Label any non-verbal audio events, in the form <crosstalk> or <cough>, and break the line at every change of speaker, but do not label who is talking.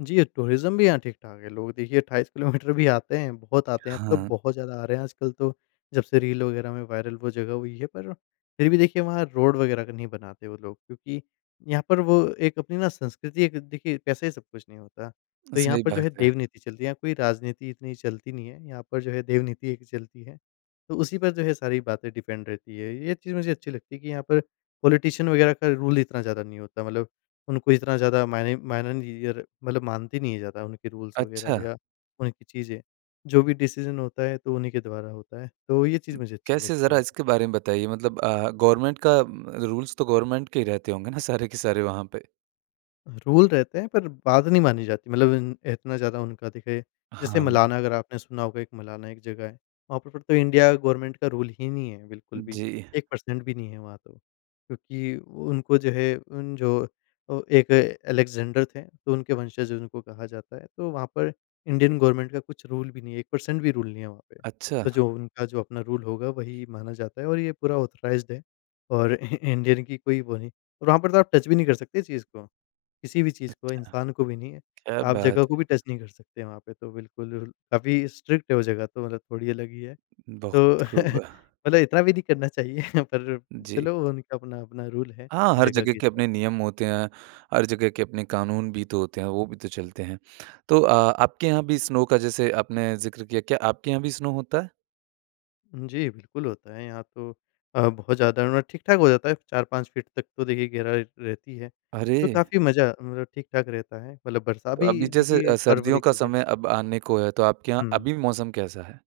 जी, tourism भी यहाँ ठीक-ठाक है, लोग देखिए 28 किलोमीटर भी आते हैं, बहुत आते हैं, अब तो
हाँ।
बहुत ज़्यादा आ रहे हैं आजकल तो जब से रील वग़ैरह में वायरल वो जगह हुई है। पर फिर भी देखिए वहाँ रोड वग़ैरह का नहीं बनाते वो लोग क्योंकि यहाँ पर वो एक अपनी ना संस्कृति एक देखिए पैसा ही सब कुछ नहीं होता। तो यहाँ
सही
पर जो
बात
है,
है।
देवनीति चलती है, यहाँ कोई राजनीति इतनी चलती नहीं है, यहाँ पर जो है देवनीति एक चलती है, तो उसी पर जो है सारी बातें डिपेंड रहती हैं। ये चीज़ मुझे अच्छी लगती है कि यहाँ पर पॉलिटिशियन वगैरह का रूल इतना ज़्यादा नहीं होता। मतलब उनको इतना ज़्यादा मायने माइनर मतलब मानते नहीं है ज़्यादा, उनके रूल्स वग़ैरह
अच्छा।
या उनकी चीज़ें, जो भी डिसीजन होता है, तो उन्हीं के द्वारा होता है। तो ये चीज़ मुझे अच्छी
कैसे
लगती
ज़रा
है।
इसके बारे में बताइए। मतलब अ, गवर्नमेंट का रूल्स तो गवर्नमेंट के ही रहते होंगे ना सारे के सारे वहाँ पे।
रूल रहते हैं पर बात नहीं मानी जाती। मतलब इन इतना ज़्यादा उनका देखिए जैसे
हाँ।
मलाना अगर आपने सुना होगा, एक मलाना एक जगह है। वहाँ पर तो इंडिया गवर्नमेंट का रूल ही नहीं है बिल्कुल भी,
जी।
1 पर्सेंट भी नहीं है वहाँ तो। क्योंकि उनको जो है उन जो एक एलेक्जेंडर थे तो उनके वंशज उनको कहा जाता है। तो वहाँ पर इंडियन गवर्नमेंट का कुछ रूल भी नहीं है, 1 पर्सेंट भी रूल नहीं है वहाँ पे। तो
अच्छा।
जो उनका जो अपना रूल होगा वही माना जाता है और ये पूरा ऑथराइज़्ड है और <chuckles> इ इंडियन की कोई वो नहीं, वहाँ पर तो आप टच भी नहीं कर सकते चीज़ को। किसी भी चीज़
अच्छा।
को, इंसान को भी नहीं है,
क्या
आप
बात
जगह
है।
को भी टच नहीं कर सकते वहाँ पे तो बिल्कुल काफ़ी स्ट्रिक्ट है वो जगह तो मतलब थोड़ी अलग ही है।
बहुत
तो
खूब।
<chuckles> मतलब इतना भी नहीं करना चाहिए <chuckles> पर
जी।
चलो उनका अपना-अपना रूल है
हाँ, हर
जगह
जगह
के
के
हिसाब से।
अपने नियम होते हैं, हर जगह के अपने क़ानून भी तो होते हैं, वो भी तो चलते हैं। तो अ, आपके यहाँ भी स्नो का जैसे आपने ज़िक्र किया, क्या आपके यहाँ भी स्नो होता है?
जी, बिल्कुल होता है। यहाँ तो अ, बहुत ज़्यादा ठीक-ठाक हो जाता है। 4-5 फीट तक तो देखिए गहराई रहती है। तो
अरे!
काफ़ी मज़ा मतलब ठीक-ठाक रहता है। मतलब बरसा
तो
अभी
अभी जैसे अ,
देखिए
सर्दियों
फ़रवरी
का
जो है
समय अब आने को है, तो आपके यहाँ
हुँ।
अभी मौसम कैसा है?